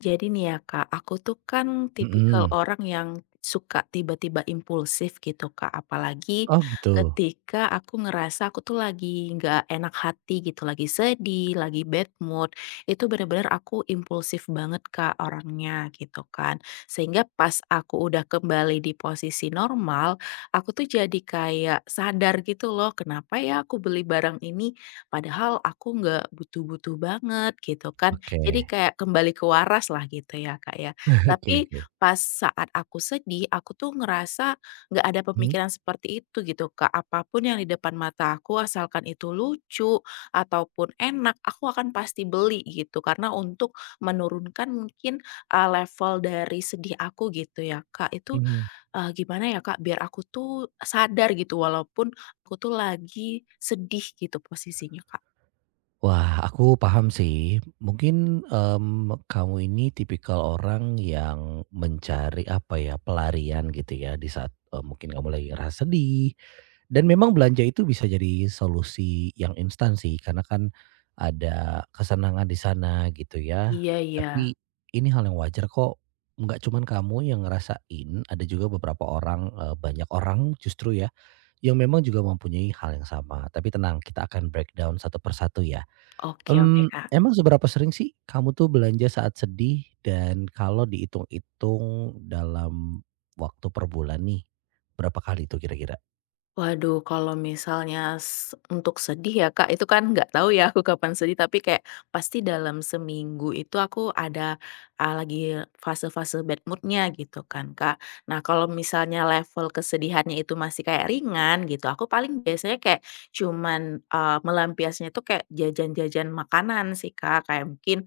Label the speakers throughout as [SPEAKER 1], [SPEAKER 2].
[SPEAKER 1] Jadi nih ya Kak, aku tuh kan tipikal
[SPEAKER 2] Mhm.
[SPEAKER 1] orang yang suka tiba-tiba impulsif gitu Kak, apalagi
[SPEAKER 2] Oh, gitu.
[SPEAKER 1] ketika aku ngerasa aku tuh lagi nggak enak hati gitu, lagi sedih, lagi bad mood, itu bener-bener aku impulsif banget Kak orangnya gitu kan. Sehingga pas aku udah kembali di posisi normal, aku tuh jadi kayak sadar gitu loh, kenapa ya aku beli barang ini padahal aku nggak butuh-butuh banget gitu kan.
[SPEAKER 2] Oke.
[SPEAKER 1] Jadi kayak kembali ke waras lah gitu ya, Kak, ya.
[SPEAKER 2] Oke,
[SPEAKER 1] Tapi
[SPEAKER 2] oke.
[SPEAKER 1] pas saat aku sedih, aku tuh ngerasa nggak ada
[SPEAKER 2] Mhm?
[SPEAKER 1] pemikiran seperti itu gitu, Kak. Apapun yang di depan mata aku asalkan itu lucu ataupun enak, aku akan pasti beli gitu karena untuk menurunkan mungkin, level dari sedih aku gitu ya, Kak. Itu,
[SPEAKER 2] Mhm.
[SPEAKER 1] gimana ya, Kak, biar aku tuh sadar gitu walaupun aku tuh lagi sedih gitu posisinya, Kak?
[SPEAKER 2] Wah, aku paham sih. Mungkin, kamu ini tipikal orang yang mencari, apa ya, pelarian gitu ya di saat, mungkin kamu lagi ngerasa sedih dan memang belanja itu bisa jadi solusi yang instan sih karena kan ada kesenangan di sana gitu ya.
[SPEAKER 1] Iya
[SPEAKER 2] Tapi
[SPEAKER 1] iya.
[SPEAKER 2] ini hal yang wajar kok, nggak cuman kamu yang ngerasain, ada juga beberapa orang, banyak orang justru ya yang memang juga mempunyai hal yang sama, tapi tenang kita akan breakdown satu persatu ya.
[SPEAKER 1] Oke oke,
[SPEAKER 2] Mmm,
[SPEAKER 1] Kak.
[SPEAKER 2] emang seberapa sering sih kamu tuh belanja saat sedih dan kalau dihitung-hitung dalam waktu per bulan nih, berapa kali tuh kira-kira?
[SPEAKER 1] Waduh, kalau misalnya untuk sedih ya, Kak, itu kan nggak tahu ya aku kapan sedih, tapi kayak pasti dalam seminggu itu aku ada, lagi fase-fase bad moodnya gitu kan, Kak. Nah, kalau misalnya level kesedihannya itu masih kayak ringan gitu, aku paling biasanya kayak cuman, melampiasnya itu kayak jajan-jajan makanan sih, Kak. Kayak mungkin,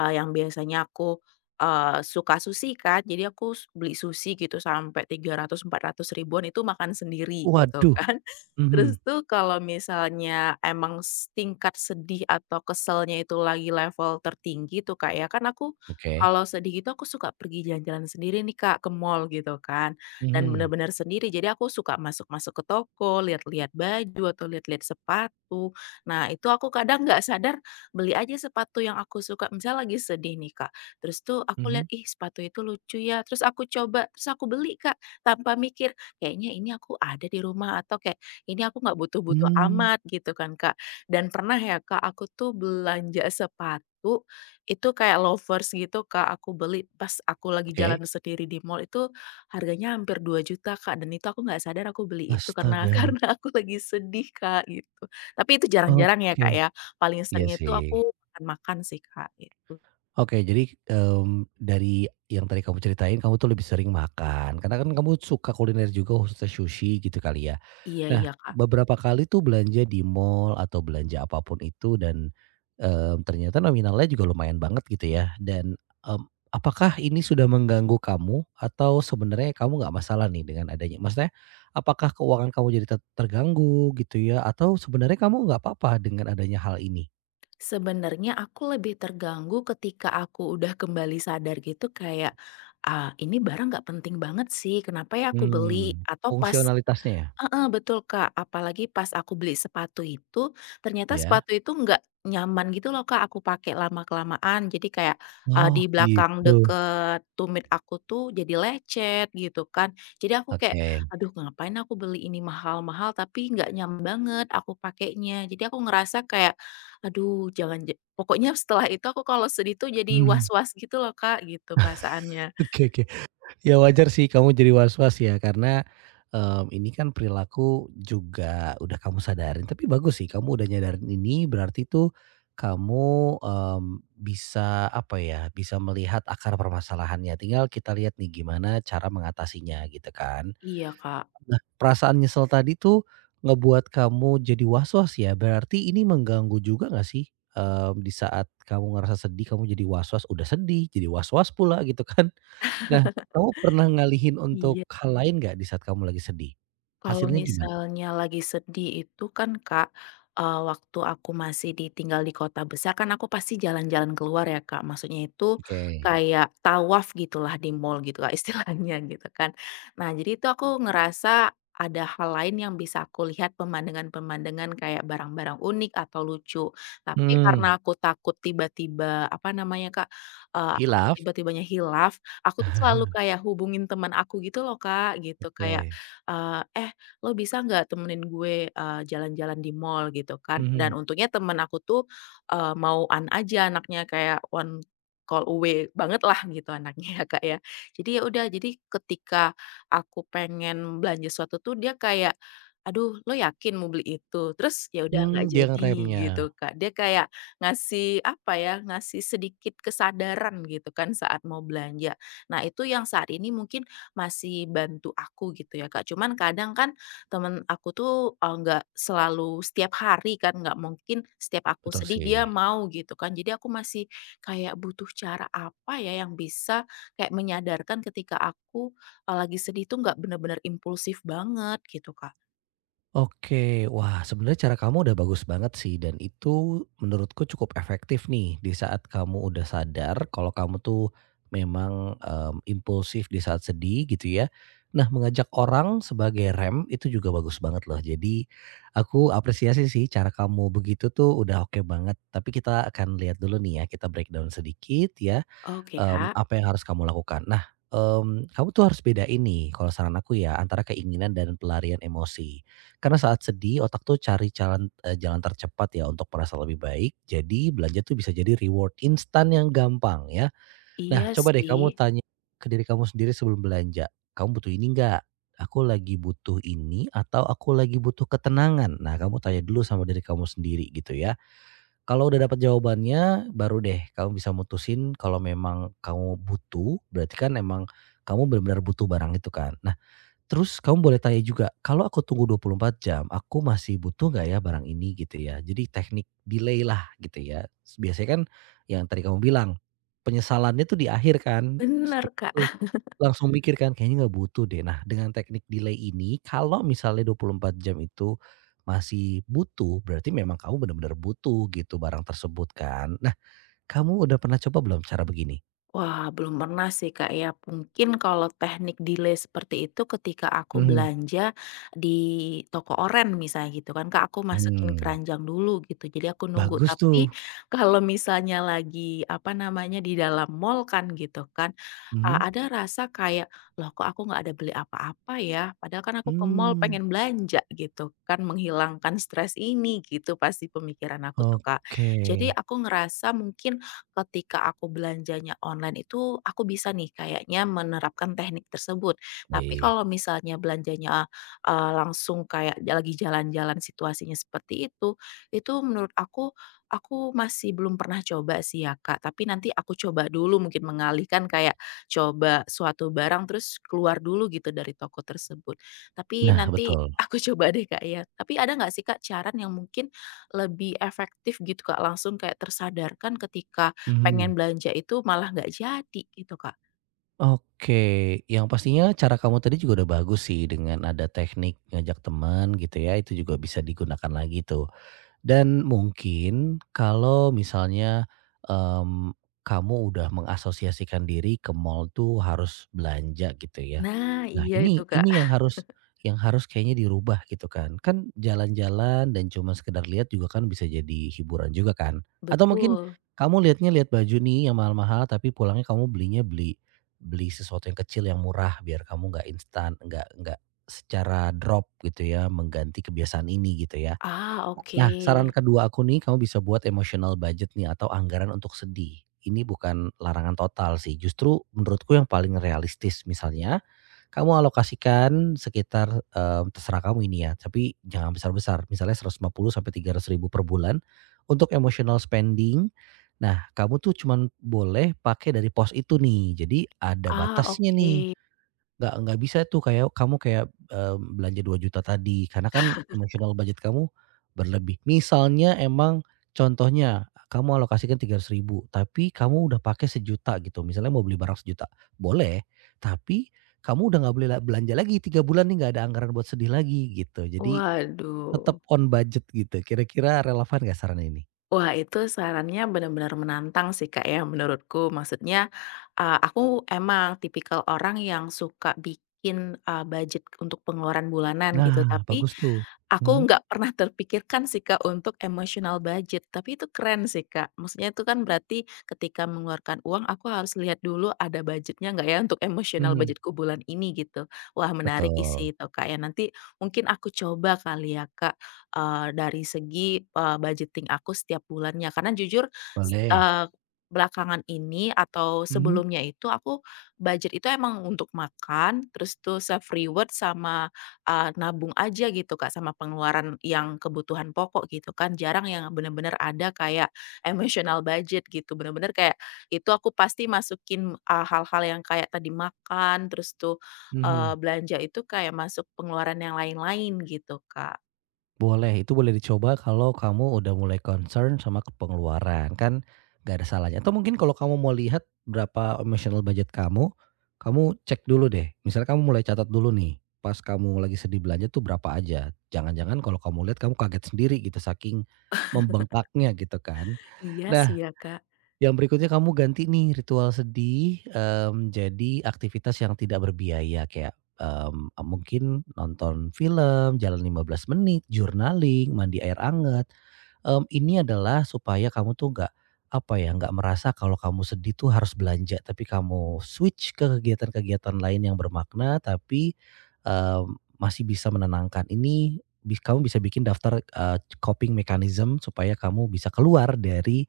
[SPEAKER 1] yang biasanya aku suka sushi kan, jadi aku beli sushi gitu sampai 300 400 ribuan itu makan sendiri gitu
[SPEAKER 2] Waduh.
[SPEAKER 1] kan.
[SPEAKER 2] Mhm.
[SPEAKER 1] Terus tuh kalau misalnya emang tingkat sedih atau keselnya itu lagi level tertinggi tuh, Kak, ya, kan aku
[SPEAKER 2] Oke.
[SPEAKER 1] kalau sedih gitu aku suka pergi jalan-jalan sendiri nih, Kak, ke mall gitu kan dan
[SPEAKER 2] Mhm.
[SPEAKER 1] benar-benar sendiri. Jadi aku suka masuk-masuk ke toko, lihat-lihat baju atau lihat-lihat sepatu. Nah, itu aku kadang nggak sadar beli aja sepatu yang aku suka. Misal lagi sedih nih, Kak, terus tuh aku lihat,
[SPEAKER 2] Mhm.
[SPEAKER 1] ih sepatu itu lucu ya, terus aku coba, terus aku beli Kak, tanpa mikir, kayaknya ini aku ada di rumah atau kayak ini aku nggak butuh-butuh
[SPEAKER 2] Mmm.
[SPEAKER 1] amat gitu kan Kak. Dan pernah ya Kak, aku tuh belanja sepatu, itu kayak lovers gitu Kak, aku beli pas aku lagi jalan
[SPEAKER 2] Oke.
[SPEAKER 1] sendiri di mall itu harganya hampir 2 juta Kak, dan itu aku nggak sadar aku beli itu karena
[SPEAKER 2] Astaga.
[SPEAKER 1] karena aku lagi sedih Kak, gitu. Tapi itu jarang-jarang ya
[SPEAKER 2] Oke.
[SPEAKER 1] Kak ya, paling
[SPEAKER 2] Iya
[SPEAKER 1] sering itu
[SPEAKER 2] sih.
[SPEAKER 1] aku makan-makan sih Kak, itu.
[SPEAKER 2] Oke, jadi, dari yang tadi kamu ceritain, kamu tuh lebih sering makan, karena kan kamu suka kuliner juga, khususnya sushi gitu kali ya.
[SPEAKER 1] Iya
[SPEAKER 2] Nah,
[SPEAKER 1] iya Kak.
[SPEAKER 2] beberapa kali tuh belanja di mall atau belanja apapun itu dan, ternyata nominalnya juga lumayan banget gitu ya dan, mmm, apakah ini sudah mengganggu kamu atau sebenarnya kamu nggak masalah nih dengan adanya maksudnya apakah keuangan kamu jadi ter terganggu gitu ya atau sebenarnya kamu nggak apa-apa dengan adanya hal ini?
[SPEAKER 1] Sebenarnya aku lebih terganggu ketika aku udah kembali sadar gitu kayak, "Ah, ini barang nggak penting banget sih, kenapa ya aku beli?"
[SPEAKER 2] Mmm,
[SPEAKER 1] Atau pas.
[SPEAKER 2] fungsionalitasnya ya?
[SPEAKER 1] Heeh, betul, Kak. Apalagi pas aku beli sepatu itu, ternyata
[SPEAKER 2] Iya.
[SPEAKER 1] sepatu itu nggak nyaman gitu loh, Kak, aku pakai lama-kelamaan. Jadi kayak,
[SPEAKER 2] Oh,
[SPEAKER 1] di belakang
[SPEAKER 2] gitu.
[SPEAKER 1] deket tumit aku tuh jadi lecet gitu kan. Jadi aku kayak,
[SPEAKER 2] Oke.
[SPEAKER 1] "Aduh ngapain aku beli ini mahal-mahal tapi nggak nyaman banget aku pakainya." Jadi aku ngerasa kayak, aduh jangan j pokoknya setelah itu aku kalau sedih tuh jadi
[SPEAKER 2] Mhm.
[SPEAKER 1] was-was gitu loh, Kak, gitu perasaannya.
[SPEAKER 2] Oke, oke. Ya wajar sih kamu jadi was-was ya karena, ini kan perilaku juga udah kamu sadarin, tapi bagus sih kamu udah nyadarin ini berarti tuh kamu, mmm, bisa apa ya, bisa melihat akar permasalahannya. Tinggal kita lihat nih gimana cara mengatasinya gitu kan.
[SPEAKER 1] Iya, Kak.
[SPEAKER 2] Nah, perasaan nyesel tadi tuh ngebuat kamu jadi was-was ya? Berarti ini mengganggu juga nggak sih, di saat kamu ngerasa sedih, kamu jadi was-was, udah sedih, jadi was-was pula gitu kan. Nah, kamu pernah ngalihin untuk
[SPEAKER 1] Iya.
[SPEAKER 2] hal lain nggak di saat kamu lagi sedih?
[SPEAKER 1] Kalau
[SPEAKER 2] Hasilnya gimana?
[SPEAKER 1] misalnya lagi sedih itu kan, Kak, waktu aku masih ditinggal di kota besar kan aku pasti jalan-jalan keluar ya, Kak. Maksudnya itu
[SPEAKER 2] Oke.
[SPEAKER 1] kayak tawaf gitulah di mall gitu kak istilahnya gitu kan. Nah, jadi itu aku ngerasa ada hal lain yang bisa aku lihat pemandangan-pemandangan kayak barang-barang unik atau lucu. Tapi karena
[SPEAKER 2] Mhm,
[SPEAKER 1] aku takut tiba-tiba, apa namanya, Kak, aku
[SPEAKER 2] khilaf?
[SPEAKER 1] tiba-tibanya hilaf, aku tuh selalu kayak hubungin teman aku gitu loh, Kak, gitu kayak,
[SPEAKER 2] Oke.
[SPEAKER 1] eee, "Eh "Lo bisa nggak temenin gue, jalan-jalan di mall?" Gitu kan. Dan
[SPEAKER 2] Mhm.
[SPEAKER 1] untungnya temen aku tuh, mau-an aja anaknya, kayak one call away banget lah gitu anaknya ya, Kak, ya. Jadi ya udah, jadi ketika aku pengen belanja sesuatu tuh dia kayak, "Aduh, lo yakin mau beli itu?" Terus ya udah
[SPEAKER 2] Mmm,
[SPEAKER 1] nggak
[SPEAKER 2] dia
[SPEAKER 1] jadi
[SPEAKER 2] ngeremnya.
[SPEAKER 1] gitu, Kak. Dia kayak ngasih apa ya, ngasih sedikit kesadaran gitu kan saat mau belanja. Nah itu yang saat ini mungkin masih bantu aku gitu ya, Kak. Cuman kadang kan temen aku tuh, nggak selalu setiap hari kan, nggak mungkin setiap aku
[SPEAKER 2] Betul
[SPEAKER 1] sedih dia
[SPEAKER 2] sih.
[SPEAKER 1] mau gitu kan. Jadi aku masih kayak butuh cara apa ya yang bisa kayak menyadarkan ketika aku, lagi sedih tuh nggak bener-bener impulsif banget gitu, Kak.
[SPEAKER 2] Oke, wah sebenarnya cara kamu udah bagus banget sih dan itu menurutku cukup efektif nih di saat kamu udah sadar kalau kamu tuh memang impulsif di saat sedih gitu ya. Nah, mengajak orang sebagai rem itu juga bagus banget loh. Jadi aku apresiasi sih cara kamu begitu tuh udah oke banget. Tapi kita akan lihat dulu nih ya, kita breakdown sedikit ya.
[SPEAKER 1] Oke,
[SPEAKER 2] mmm,
[SPEAKER 1] Kak.
[SPEAKER 2] apa yang harus kamu lakukan. Nah, kamu tuh harus beda ini kalau saran aku ya antara keinginan dan pelarian emosi. Karena saat sedih otak tuh cari jalan, jalan tercepat ya untuk merasa lebih baik. Jadi belanja tuh bisa jadi reward instan yang gampang ya. Nah,
[SPEAKER 1] Iya
[SPEAKER 2] coba deh
[SPEAKER 1] sih,
[SPEAKER 2] kamu tanya ke diri kamu sendiri sebelum belanja, "Kamu butuh ini nggak? Aku lagi butuh ini atau aku lagi butuh ketenangan?" Nah, kamu tanya dulu sama diri kamu sendiri gitu ya. Kalau udah dapat jawabannya, baru deh kamu bisa mutusin kalau memang kamu butuh, berarti kan emang kamu benar-benar butuh barang itu kan. Terus kamu boleh tanya juga, "Kalau aku tunggu 24 jam, aku masih butuh nggak ya barang ini?" Gitu ya. Jadi teknik delay lah gitu ya. Biasanya kan yang tadi kamu bilang, penyesalannya tuh di akhir kan, setelah
[SPEAKER 1] bener,
[SPEAKER 2] itu
[SPEAKER 1] Kak.
[SPEAKER 2] langsung mikir kan, "Kayaknya nggak butuh deh." Nah, dengan teknik delay ini kalau misalnya 24 jam itu masih butuh, berarti memang kamu benar-benar butuh gitu barang tersebut kan. Nah, kamu udah pernah coba belum cara begini?
[SPEAKER 1] Wah, belum pernah sih, Kak, ya. Mungkin kalau teknik delay seperti itu ketika aku
[SPEAKER 2] Mhm.
[SPEAKER 1] belanja di toko oren misalnya gitu kan, Kak, aku masukin
[SPEAKER 2] Hmm.
[SPEAKER 1] keranjang dulu gitu, jadi aku nunggu.
[SPEAKER 2] Bagus tuh.
[SPEAKER 1] Tapi kalau misalnya lagi, apa namanya, di dalam mall kan gitu kan,
[SPEAKER 2] Mhm.
[SPEAKER 1] ada rasa kayak, "Loh kok aku nggak ada beli apa-apa ya? Padahal kan aku ke mall
[SPEAKER 2] Hmm.
[SPEAKER 1] pengen belanja," gitu kan, menghilangkan stres ini gitu pasti pemikiran aku tuh, Kak.
[SPEAKER 2] Oke.
[SPEAKER 1] Jadi aku ngerasa mungkin ketika aku belanjanya online itu aku bisa nih kayaknya menerapkan teknik tersebut. Tapi
[SPEAKER 2] Baik.
[SPEAKER 1] kalau misalnya belanjanya, langsung kayak lagi jalan-jalan situasinya seperti itu menurut aku masih belum pernah coba sih ya, Kak. Tapi nanti aku coba dulu mungkin mengalihkan kayak coba suatu barang terus keluar dulu gitu dari toko tersebut. Tapi
[SPEAKER 2] Nah,
[SPEAKER 1] nanti
[SPEAKER 2] betul.
[SPEAKER 1] aku coba deh, Kak, ya. Tapi ada nggak sih, Kak, cara yang mungkin lebih efektif gitu, Kak, langsung kayak tersadarkan ketika pengen
[SPEAKER 2] Mhm.
[SPEAKER 1] belanja itu malah nggak jadi gitu, Kak.
[SPEAKER 2] Oke. Yang pastinya cara kamu tadi juga udah bagus sih dengan ada teknik ngajak teman gitu ya, itu juga bisa digunakan lagi tuh. Dan mungkin kalau misalnya, mmm, kamu udah mengasosiasikan diri ke mall tuh harus belanja gitu ya.
[SPEAKER 1] Nah,
[SPEAKER 2] Nah,
[SPEAKER 1] iya itu,
[SPEAKER 2] ini
[SPEAKER 1] Kak.
[SPEAKER 2] ini yang harus kayaknya dirubah gitu kan. Kan jalan-jalan dan cuma sekedar lihat juga kan bisa jadi hiburan juga kan. Atau mungkin
[SPEAKER 1] Betul.
[SPEAKER 2] kamu lihatnya lihat baju nih yang mahal-mahal tapi pulangnya kamu belinya beli beli sesuatu yang kecil yang murah biar kamu nggak instan, nggak secara drop gitu ya mengganti kebiasaan ini gitu ya.
[SPEAKER 1] Ah, oke.
[SPEAKER 2] Nah, saran kedua aku nih, kamu bisa buat emotional budget nih atau anggaran untuk sedih. Ini bukan larangan total sih, justru menurutku yang paling realistis. Misalnya, kamu alokasikan sekitar, terserah kamu ini ya, tapi jangan besar-besar. Misalnya 150 sampai 300 ribu per bulan untuk emotional spending. Nah, kamu tuh cuman boleh pakai dari pos itu nih, jadi ada
[SPEAKER 1] Ah,
[SPEAKER 2] batasnya nih.
[SPEAKER 1] oke.
[SPEAKER 2] Nggak bisa tuh kayak kamu kayak, eee, belanja 2 juta tadi, karena kan emosional budget kamu berlebih. Misalnya emang contohnya kamu alokasikan 300 ribu tapi kamu udah pakai 1 juta gitu, misalnya mau beli barang 1 juta boleh, tapi kamu udah nggak boleh la belanja lagi 3 bulan nih nggak ada anggaran buat sedih lagi gitu. Jadi
[SPEAKER 1] Waduh.
[SPEAKER 2] tetap on budget gitu, kira-kira relevan nggak saran ini?
[SPEAKER 1] Wah, itu sarannya benar-benar menantang sih, Kak, ya menurutku. Maksudnya, aku emang tipikal orang yang suka bikin, budget untuk pengeluaran bulanan gitu,
[SPEAKER 2] Nah,
[SPEAKER 1] tapi
[SPEAKER 2] bagus tuh.
[SPEAKER 1] aku
[SPEAKER 2] Mhm,
[SPEAKER 1] nggak pernah terpikirkan sih, Kak, untuk emotional budget, tapi itu keren sih, Kak. Maksudnya itu kan berarti ketika mengeluarkan uang, aku harus lihat dulu ada budgetnya nggak ya untuk emotional
[SPEAKER 2] mhm.
[SPEAKER 1] budgetku bulan ini, gitu. Wah, menarik
[SPEAKER 2] Betul.
[SPEAKER 1] isi itu, Kak, ya. Nanti mungkin aku coba kali ya, Kak, dari segi, budgeting aku setiap bulannya. Karena jujur, s
[SPEAKER 2] Boleh.
[SPEAKER 1] eee, belakangan ini atau
[SPEAKER 2] Mhm,
[SPEAKER 1] sebelumnya itu aku budget itu emang untuk makan, terus tuh self reward sama nabung aja gitu Kak, sama pengeluaran yang kebutuhan pokok gitu kan, jarang yang bener-bener ada kayak emotional budget gitu, bener-bener kayak itu aku pasti masukin, hal-hal yang kayak tadi makan, terus tuh,
[SPEAKER 2] mhm.
[SPEAKER 1] belanja itu kayak masuk pengeluaran yang lain-lain gitu Kak.
[SPEAKER 2] Boleh, itu boleh dicoba kalau kamu udah mulai concern sama ke pengeluaran, kan gak ada salahnya. Atau mungkin kalau kamu mau lihat berapa emotional budget kamu, kamu cek dulu deh. Misalnya kamu mulai catat dulu nih, pas kamu lagi sedih belanja tuh berapa aja. Jangan-jangan kalau kamu lihat kamu kaget sendiri gitu saking membengkaknya gitu kan.
[SPEAKER 1] Iya sih
[SPEAKER 2] Nah,
[SPEAKER 1] ya Kak.
[SPEAKER 2] yang berikutnya kamu ganti nih ritual sedih, jadi aktivitas yang tidak berbiaya kayak, mungkin nonton film, jalan 15 menit, journaling, mandi air anget. Ini adalah supaya kamu tuh nggak, apa ya, nggak merasa kalau kamu sedih tuh harus belanja, tapi kamu switch ke kegiatan-kegiatan lain yang bermakna tapi, masih bisa menenangkan. Ini bis kamu bisa bikin daftar, coping mechanism supaya kamu bisa keluar dari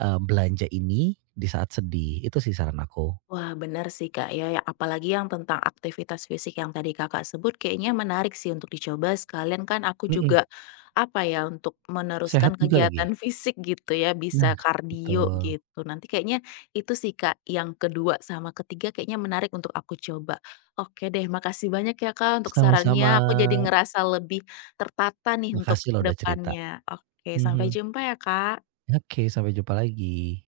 [SPEAKER 2] belanja ini di saat sedih, itu sih saran aku.
[SPEAKER 1] Wah, benar sih, Kak, ya, ya, apalagi yang tentang aktivitas fisik yang tadi Kakak sebut kayaknya menarik sih untuk dicoba, sekalian kan aku
[SPEAKER 2] Mhm.
[SPEAKER 1] juga, apa ya, untuk
[SPEAKER 2] Sehat
[SPEAKER 1] meneruskan
[SPEAKER 2] juga lagi.
[SPEAKER 1] kegiatan fisik gitu ya,
[SPEAKER 2] Nah,
[SPEAKER 1] bisa kardio
[SPEAKER 2] betul.
[SPEAKER 1] gitu. Nanti kayaknya itu sih, Kak, yang kedua sama ketiga kayaknya menarik untuk aku coba. Oke deh, makasih banyak ya, Kak, untuk
[SPEAKER 2] Sama-sama.
[SPEAKER 1] sarannya, aku jadi ngerasa lebih tertata nih untuk
[SPEAKER 2] Makasih loh udah cerita.
[SPEAKER 1] depannya. Oke,
[SPEAKER 2] Mhm.
[SPEAKER 1] sampai jumpa ya, Kak.
[SPEAKER 2] Oke, sampai jumpa lagi.